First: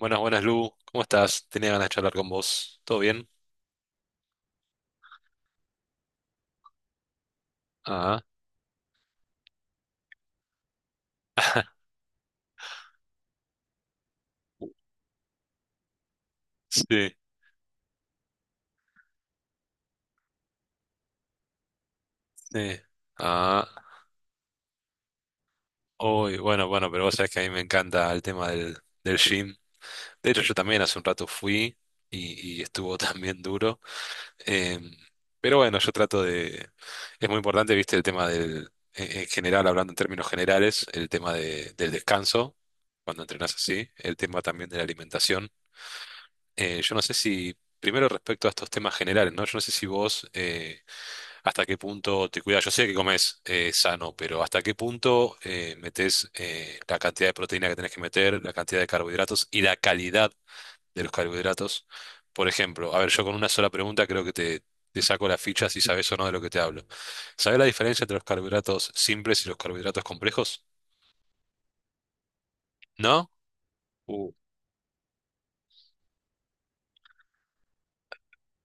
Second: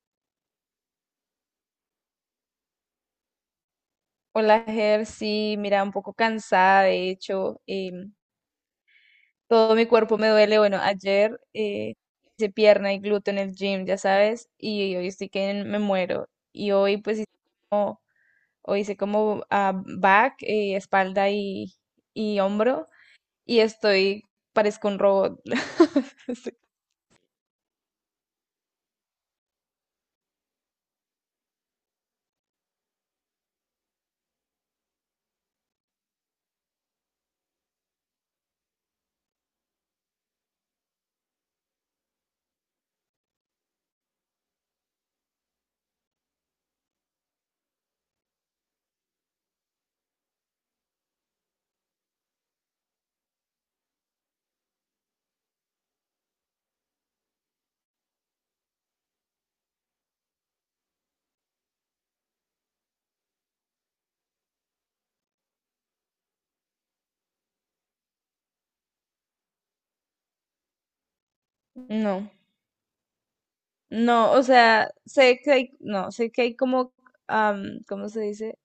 Buenas, buenas, Lu. ¿Cómo estás? Tenía ganas de charlar con vos. ¿Todo bien? Hola, Ger, sí, mira, un poco cansada, de hecho, Ah, todo mi cuerpo me duele. Bueno, ayer hice pierna y glúteo en el gym, ya sabes, y hoy estoy que me muero. Y hoy sí, pues hice como, hoy hice como back, espalda y sí. hombro, y Ah, estoy, parezco un robot. uy, Estoy- bueno, bueno, pero vos sabés que a mí me encanta el tema del, del gym. De hecho, yo también hace un rato fui y estuvo también duro. Em, pero bueno, yo trato de... Es muy importante, viste, el tema del... En general, hablando en términos generales, el tema del descanso, cuando entrenás así, el tema también de la alimentación. Yo no sé si, primero respecto a estos temas generales, ¿no? Yo no sé si vos hasta qué punto te cuidas. Yo sé que comes sano, pero hasta qué punto metes la cantidad de proteína que tenés que meter, la cantidad de carbohidratos y la calidad de los carbohidratos. Por ejemplo, a ver, yo con una sola pregunta creo que te saco la ficha si sabes o no de lo que te hablo. ¿Sabés la diferencia entre los carbohidratos simples y los carbohidratos complejos? No, ¿No? Uh, no, o sea, sé que hay, no, sé que hay ¿cómo se dice?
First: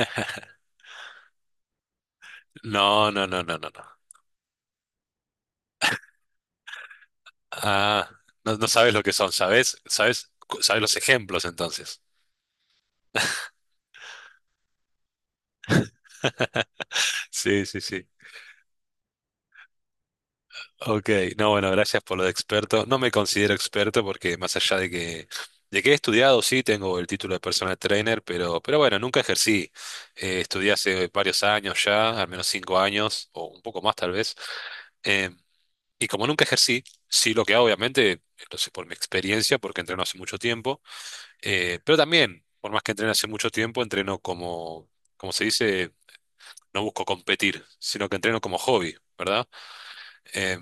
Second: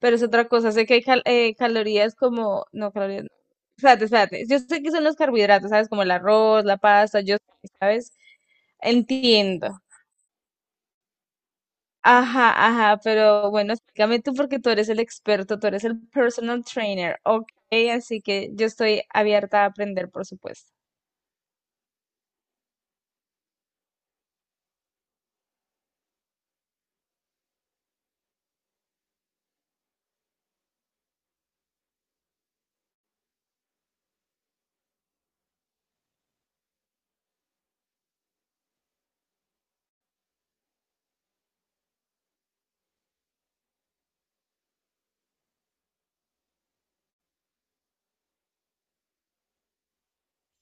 Pero es otra cosa. Sé que hay cal- calorías como, no, no, calorías, no, no. no, no, no, no. Espérate, espérate. Yo sé que son los carbohidratos, ¿sabes? Como el arroz, la pasta, yo, Ah, ¿sabes? no, no sabes lo que son, ¿sabes? Entiendo. ¿Sabes? ¿Sabes los ejemplos entonces? Ajá, ajá, pero bueno, explícame tú porque tú eres el experto, tú eres el personal trainer, ok, Sí, sí, sí. así que yo estoy abierta a aprender, por supuesto. Ok, no, bueno, gracias por lo de experto. No me considero experto porque más allá de que he estudiado, sí, tengo el título de personal trainer, pero bueno, nunca ejercí. Estudié hace varios años ya, al menos 5 años, o un poco más tal vez. Eh, y como nunca ejercí, sí lo que hago, obviamente, lo sé por mi experiencia, porque entreno hace mucho tiempo. Pero también, por más que entrene hace mucho tiempo, entreno como, como se dice, no busco competir, sino que entreno como hobby, ¿verdad? Eh,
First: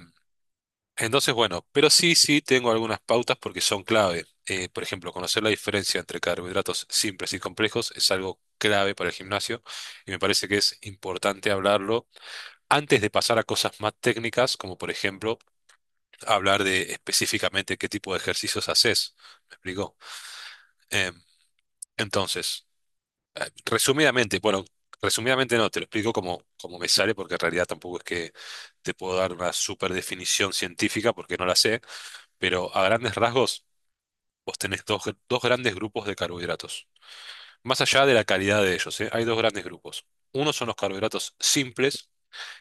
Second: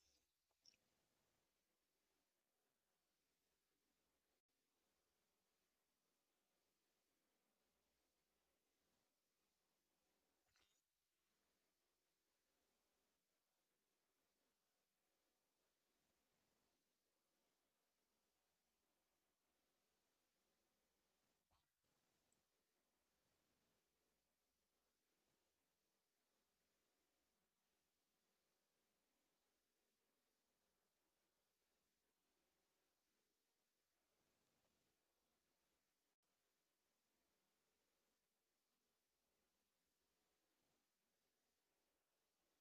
entonces, bueno, pero sí, sí tengo algunas pautas porque son clave. Por ejemplo, conocer la diferencia entre carbohidratos simples y complejos es algo clave para el gimnasio y me parece que es importante hablarlo antes de pasar a cosas más técnicas, como por ejemplo hablar de específicamente qué tipo de ejercicios haces. ¿Me explico? Em, entonces... resumidamente, bueno, resumidamente no, te lo explico como, como me sale, porque en realidad tampoco es que te puedo dar una super definición científica, porque no la sé, pero a grandes rasgos vos tenés dos, dos grandes grupos de carbohidratos. Más allá de la calidad de ellos, ¿eh? Hay dos grandes grupos. Unos son los carbohidratos simples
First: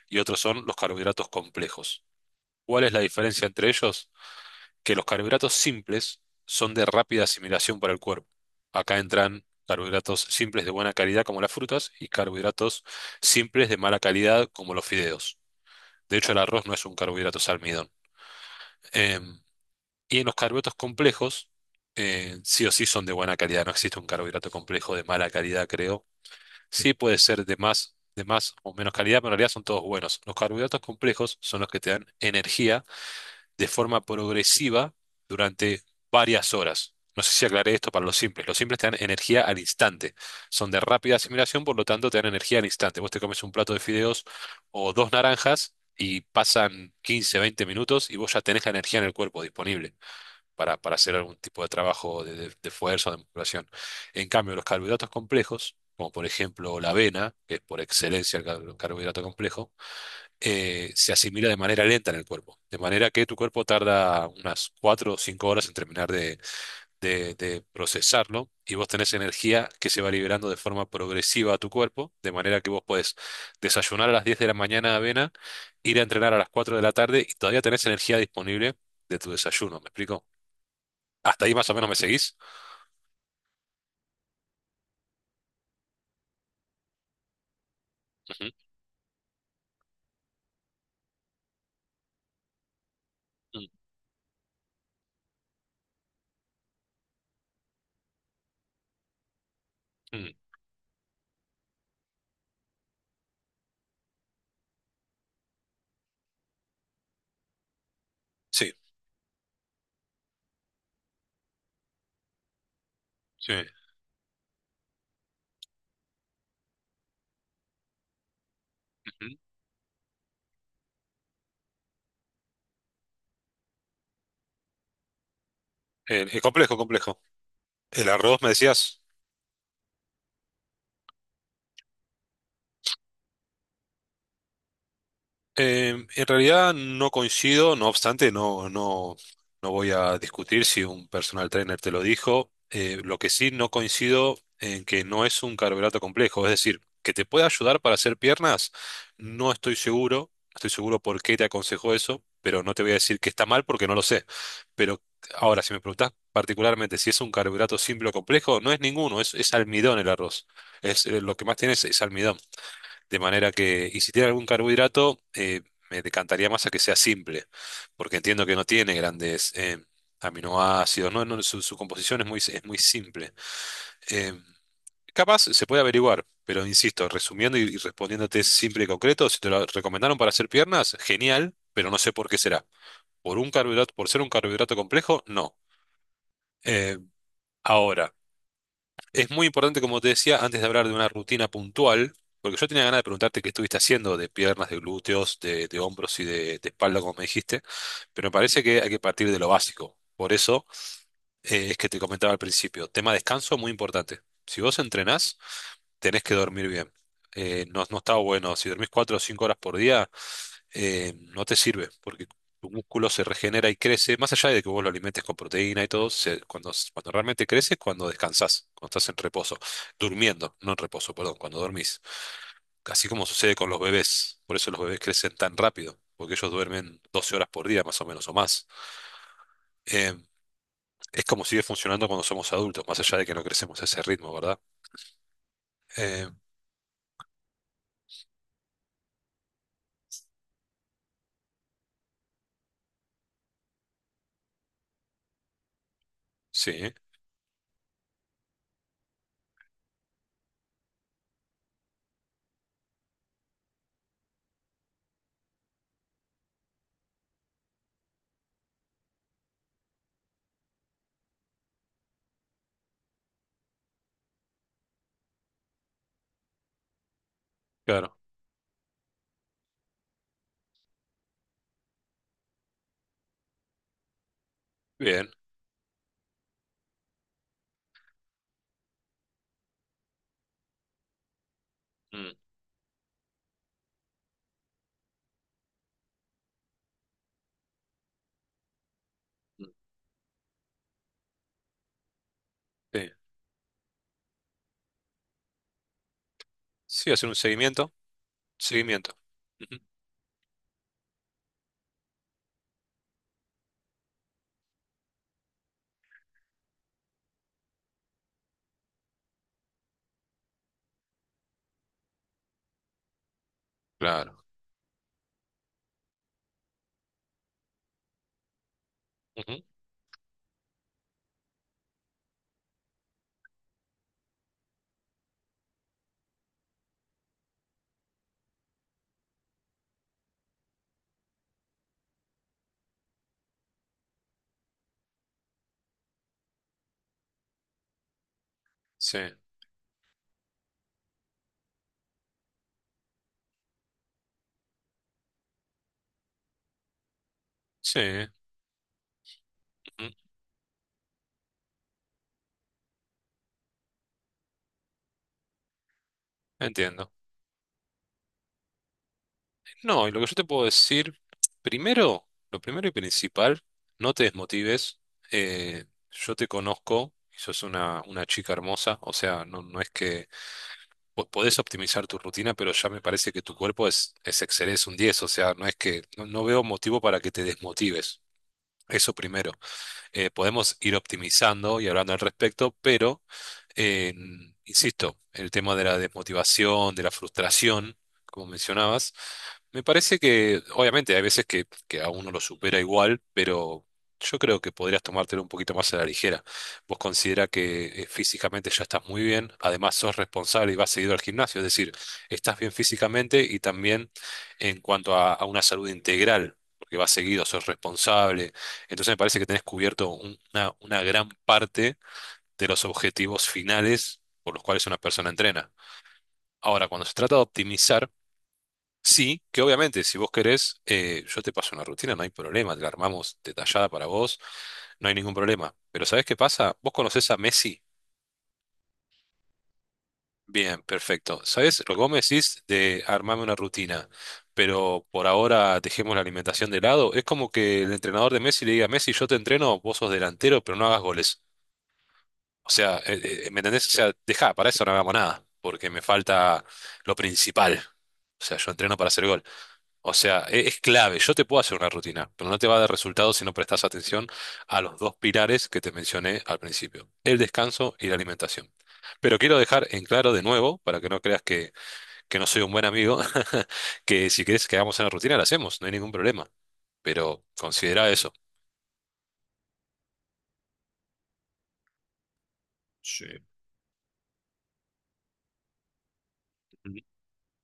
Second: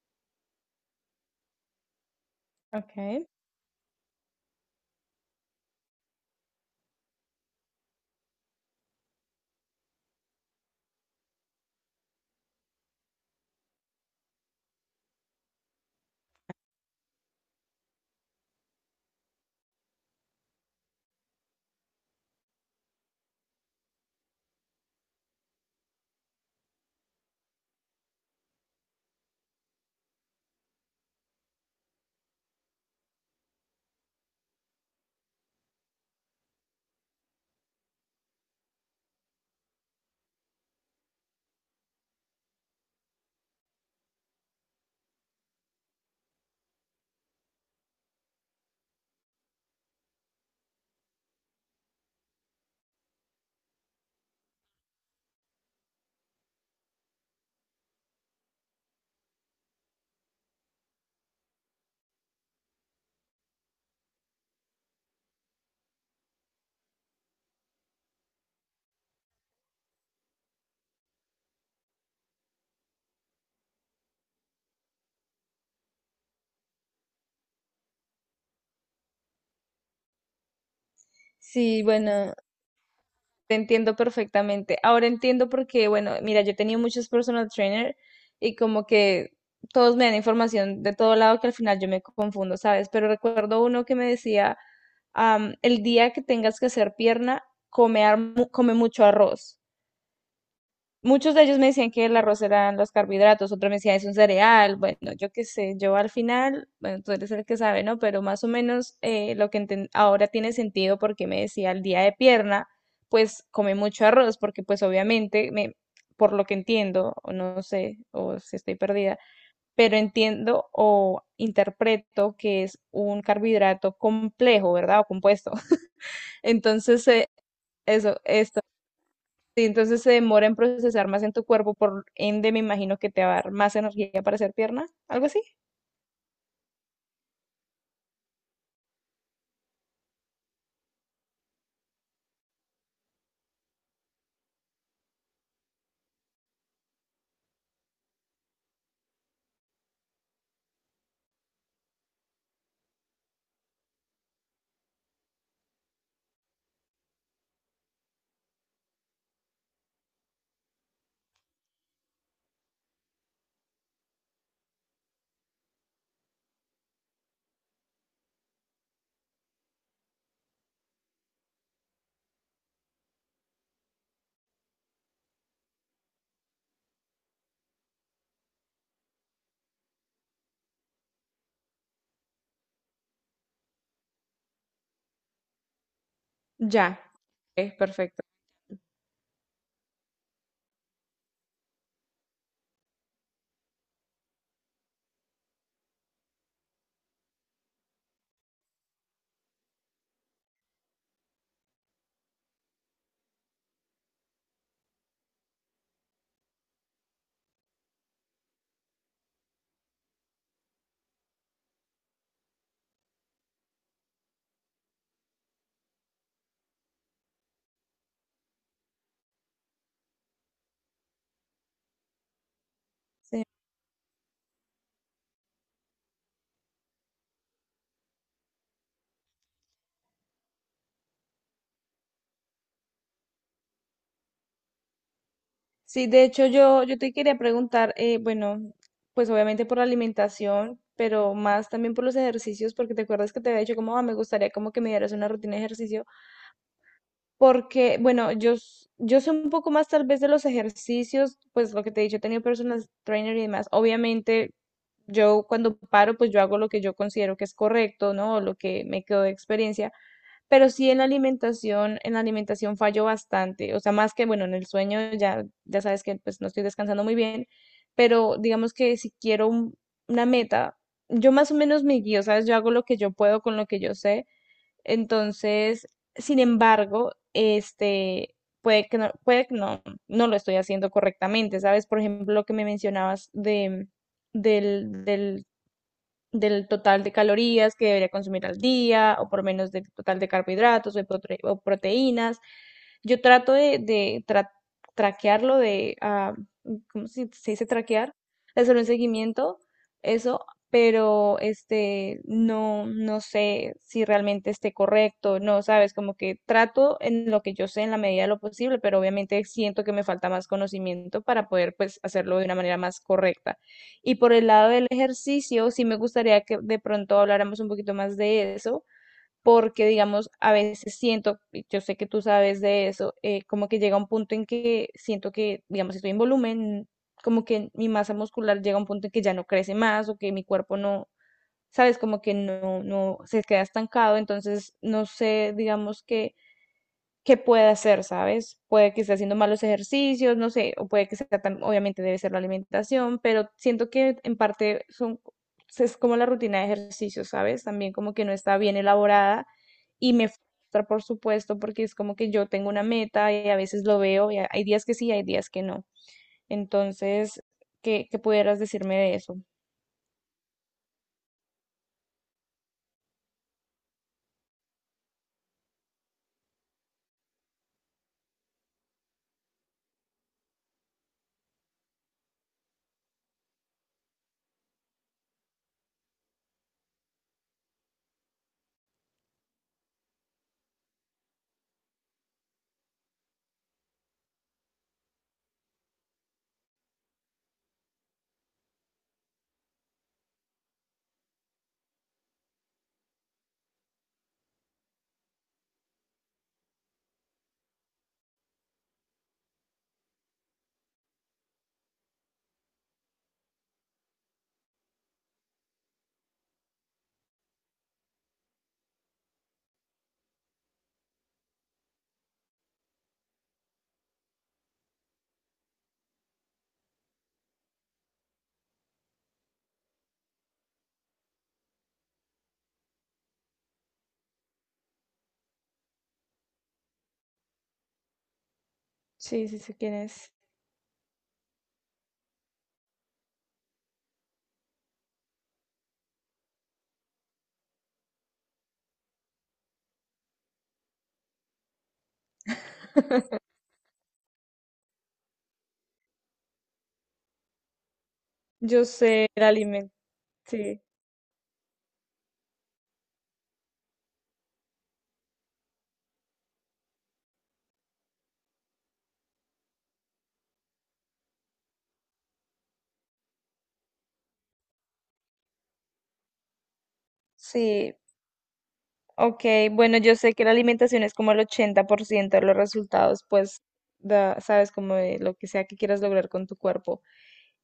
y otros son los carbohidratos complejos. ¿Cuál es la Ok. diferencia entre ellos? Que los carbohidratos simples son de rápida asimilación para el cuerpo. Acá entran carbohidratos simples de buena calidad como las frutas y carbohidratos simples de mala calidad como los fideos. De hecho, el arroz no es un carbohidrato, es almidón. Em, y en los carbohidratos complejos, sí o sí son de buena calidad. No existe un carbohidrato complejo de mala calidad, creo. Sí puede ser de más o menos calidad, pero en realidad son todos buenos. Los carbohidratos complejos son los que te dan energía de forma progresiva durante varias horas. No sé si aclaré esto para los simples. Los simples te dan energía al instante. Son de rápida asimilación, por lo tanto te dan energía al instante. Vos te comes un plato de fideos o dos naranjas y pasan 15 20 minutos y vos ya tenés la energía en el cuerpo disponible para hacer algún tipo de trabajo de fuerza o de musculación. En cambio, los carbohidratos complejos, como por ejemplo la avena, que es por excelencia el carbohidrato complejo, se asimila de manera lenta en el cuerpo. De manera que tu cuerpo tarda unas 4 o 5 horas en terminar de, de procesarlo y vos tenés energía que se va liberando de forma progresiva a tu cuerpo. De manera que vos podés desayunar a las 10 de la mañana avena, ir a entrenar a las 4 de la tarde y todavía tenés energía disponible de tu desayuno. ¿Me explico? Hasta ahí más o Sí, menos me bueno, seguís. te entiendo perfectamente. Ahora entiendo porque, bueno, mira, yo he tenido muchos personal trainer Ujú. y como que todos me dan información de todo lado que al final yo me confundo, ¿sabes? Pero recuerdo uno que me decía, am, el día que tengas que hacer pierna, come, ar- mu- come mucho arroz. Mm, mm. Muchos de ellos me decían que el arroz eran los carbohidratos, otros me decían es un cereal, bueno, yo qué sé, yo al final, bueno, tú eres el que sabe, ¿no? Pero más o Sí, menos lo que enten- ahora tiene sentido porque me decía el día de pierna, pues sí. come mucho arroz, porque pues obviamente, me, por lo que entiendo, o no sé, o si estoy perdida, Ujú. pero entiendo o interpreto que es un carbohidrato complejo, ¿verdad? O compuesto. Es complejo, Entonces, complejo. El eso, arroz, me decías. sí, entonces se demora en procesar más en tu cuerpo, por ende me imagino que te va a dar más energía para hacer pierna, algo así. En realidad no coincido, no obstante, no, no, no voy a discutir si un personal trainer te lo dijo. Lo que sí no coincido en que no es un carbohidrato complejo, es decir, que te puede ayudar para hacer piernas, no estoy seguro, estoy seguro por qué te aconsejó eso, pero no te voy a decir que está mal porque no lo sé. Pero ahora, si me preguntás particularmente si es un carbohidrato simple o complejo, no es ninguno, es almidón el arroz. Es, lo que más tiene es almidón. De manera que, y si tiene algún carbohidrato, me decantaría más a que sea simple, porque entiendo que no tiene grandes aminoácidos, ¿no? No, su composición es muy simple. Eh, Capaz se puede averiguar, pero insisto, resumiendo y respondiéndote simple y concreto, si te lo recomendaron para hacer piernas, genial, pero no sé por qué será. Por un carbohidrato, por ser un carbohidrato complejo, no. Eh, Ya, es Ahora. perfecto. Es muy importante, como te decía, antes de hablar de una rutina puntual, porque yo tenía ganas de preguntarte qué estuviste haciendo de piernas, de glúteos, de hombros y de espalda, como me dijiste, pero me parece que hay que partir de lo básico. Por eso es que te comentaba al principio, tema descanso muy importante. Si vos entrenás, tenés que dormir bien. No, no está bueno, si dormís 4 o 5 horas por día, no te sirve, porque tu músculo se regenera y crece, más allá de que vos lo alimentes con proteína y todo, se- cuando, cuando realmente crece es cuando descansás, cuando estás en reposo, durmiendo, no en reposo, perdón, cuando dormís. Así como Sí, sucede con los bebés, por eso los bebés crecen tan rápido, porque ellos duermen 12 horas por día más o menos o más. Eh, es como sigue funcionando cuando somos adultos, más allá de que no crecemos a ese ritmo, ¿verdad? sí, de Eh, hecho yo, yo te quería preguntar, bueno, pues obviamente por la alimentación, pero más también por los ejercicios, porque te acuerdas que te había dicho como, "Ah, me gustaría como que me dieras una rutina de ejercicio". sí, Porque, bueno, yo, s- yo sé un poco más tal vez de los ejercicios, pues lo que te he dicho, he tenido personal trainer y demás. Obviamente, yo cuando paro, pues yo hago lo que yo considero que es correcto, ¿no? O lo que me quedó de experiencia. Pero sí en la alimentación fallo bastante. O sea, más que, bueno, en el sueño ya, ya sabes que pues no estoy descansando muy bien, claro, pero digamos que si quiero un- una meta, yo más o menos me guío, ¿sabes? Yo hago lo que yo puedo con lo que yo sé bien. entonces, sin embargo, este, puede que no, no lo estoy haciendo correctamente, ¿sabes? Por Mm, ejemplo, lo que me mencionabas de, del, del del total de calorías que debería consumir al día, o por mm, menos del total de carbohidratos o, de prote- o proteínas. sí, Yo trato de tra- traquearlo, de, ah, ¿cómo sí, hacer se, un se dice seguimiento, traquear? De hacer un seguimiento. seguimiento, Ujú, eso, pero este, no, no sé si realmente esté correcto, no, sabes, como que trato en lo que yo sé en la medida de lo posible, pero obviamente siento que me falta más conocimiento para poder, pues, hacerlo de una manera más correcta. Y por claro. el lado del ejercicio, sí me gustaría que de pronto habláramos un poquito más de eso, Ujú. porque digamos, a veces siento, y yo sé que tú sabes de eso, como que llega un punto en que siento que, digamos, si estoy en volumen, como que mi masa muscular llega a un punto en que ya no crece más o que mi cuerpo no, sabes, como que no, no se queda estancado, entonces no sé, digamos que puede hacer, ¿sabes? Puede que esté Sí, haciendo malos ejercicios, no sé, o puede que sea, tam- obviamente debe ser la alimentación, pero siento que en parte son, es como la rutina de ejercicios, ¿sabes? También sí, como que no está bien elaborada ujú, y me frustra, por supuesto, porque es como que yo tengo una meta y a veces lo veo y a- hay días que sí, hay días que no. entiendo. Entonces, ¿qué, qué pudieras decirme de eso? No, y lo que yo te puedo decir, primero, lo primero y principal, no te desmotives. eh, yo te conozco y sos una chica hermosa, o sea, no, no es que podés optimizar tu rutina, pero ya me parece que tu cuerpo es excelente, es un 10, o sea, no es que, no, no veo motivo para que te desmotives. Eso primero. Podemos ir optimizando y hablando al respecto, pero Eh, insisto, el tema de la desmotivación, de la frustración, como mencionabas, me parece que, obviamente, hay veces que a uno lo supera igual, pero yo creo que podrías tomártelo un poquito más a la ligera. Vos considera que físicamente ya estás muy bien, además sos responsable y vas seguido al gimnasio, es decir, estás bien físicamente y también en cuanto a una salud integral. Porque vas seguido, sos responsable. Entonces me parece que tenés cubierto un- una gran parte de los objetivos finales por los cuales una persona entrena. Ahora, cuando se trata de optimizar, sí, que obviamente si vos querés, yo te paso una rutina, no hay problema, te la armamos detallada para vos, no hay ningún problema. Pero ¿sabés qué pasa? ¿Vos conocés a Messi? Sí, sí sé quién es. Bien, perfecto. ¿Sabés lo que vos me decís de armarme una rutina? Pero por ahora dejemos la alimentación de lado. Es como que el entrenador de Messi le diga, Messi, yo te entreno, vos sos delantero, pero no hagas goles. O sea, ¿me entendés? O sea, deja, para eso no hagamos nada, porque me falta lo principal. O sea, yo Yo entreno para hacer sé gol. el alimento, O sea, es, sí. clave. Yo te puedo hacer una rutina, pero no te va a dar resultado si no prestas atención a los dos pilares que te mencioné al principio, el descanso y la alimentación. Pero quiero dejar en claro de nuevo, para que no creas que no soy un buen amigo, que si quieres que hagamos una rutina, la hacemos, no hay ningún problema. Pero Sí, considera eso. ok, bueno, yo sé que la alimentación es como el 80% de los resultados, Sí. pues, da- sabes, como de lo que sea que quieras lograr con tu Ujú. cuerpo.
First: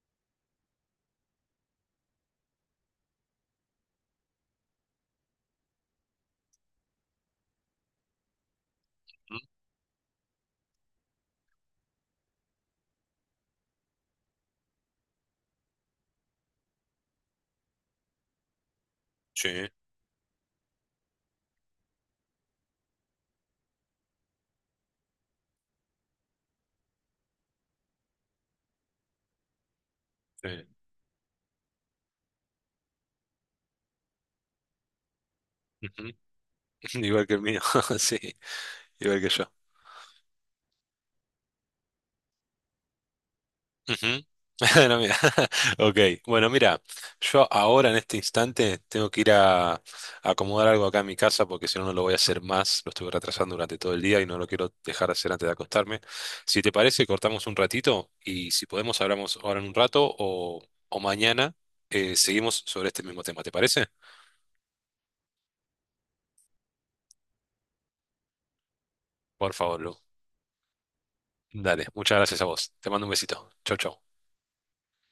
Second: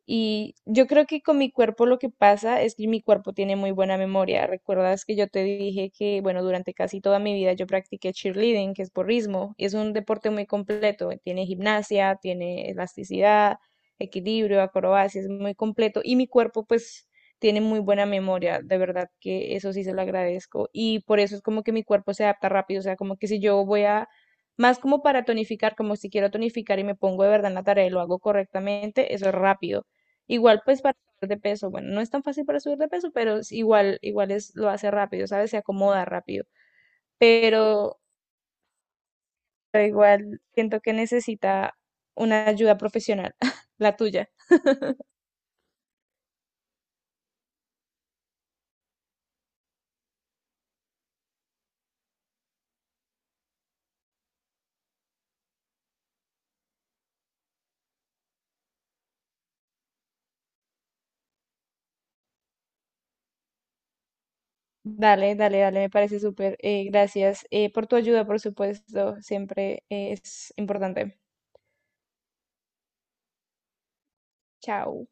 Y yo creo que con mi cuerpo lo que pasa es que mi cuerpo tiene muy buena memoria. ¿Recuerdas que yo te dije que, bueno, durante casi toda mi vida yo practiqué cheerleading, que es porrismo, y es un deporte muy completo? Tiene gimnasia, tiene elasticidad, equilibrio, acrobacia, es muy completo. Y mi cuerpo, pues, tiene muy buena memoria, de verdad que Sí, eso sí se lo agradezco. Y por eso es como que mi cuerpo se adapta rápido, o sea, como que si yo voy a, más como para tonificar, como si quiero tonificar y me pongo de verdad en la tarea y lo hago correctamente, eso es rápido. Igual sí. pues para subir de peso, bueno, no es tan fácil para subir de peso, pero es igual, igual es, lo hace rápido, ¿sabes? Se acomoda Ujú. rápido. Igual que el mío, Pero, sí. Igual que yo. pero igual siento que necesita una ayuda profesional, la Ujú. tuya. No, mira. Ok, bueno, mira, yo ahora en este instante tengo que ir a acomodar algo acá en mi casa porque si no, no lo voy a hacer más. Lo estuve retrasando durante todo el día y no lo quiero dejar de hacer antes de acostarme. Si te parece, cortamos un ratito y si podemos, hablamos ahora en un rato o mañana seguimos sobre este mismo tema. ¿Te parece? Dale, dale, dale, me parece súper. Gracias por tu ayuda, por supuesto, Por favor, siempre Lu. Es importante. Dale, muchas gracias a vos. Te mando un besito. Chau, chau. Chao.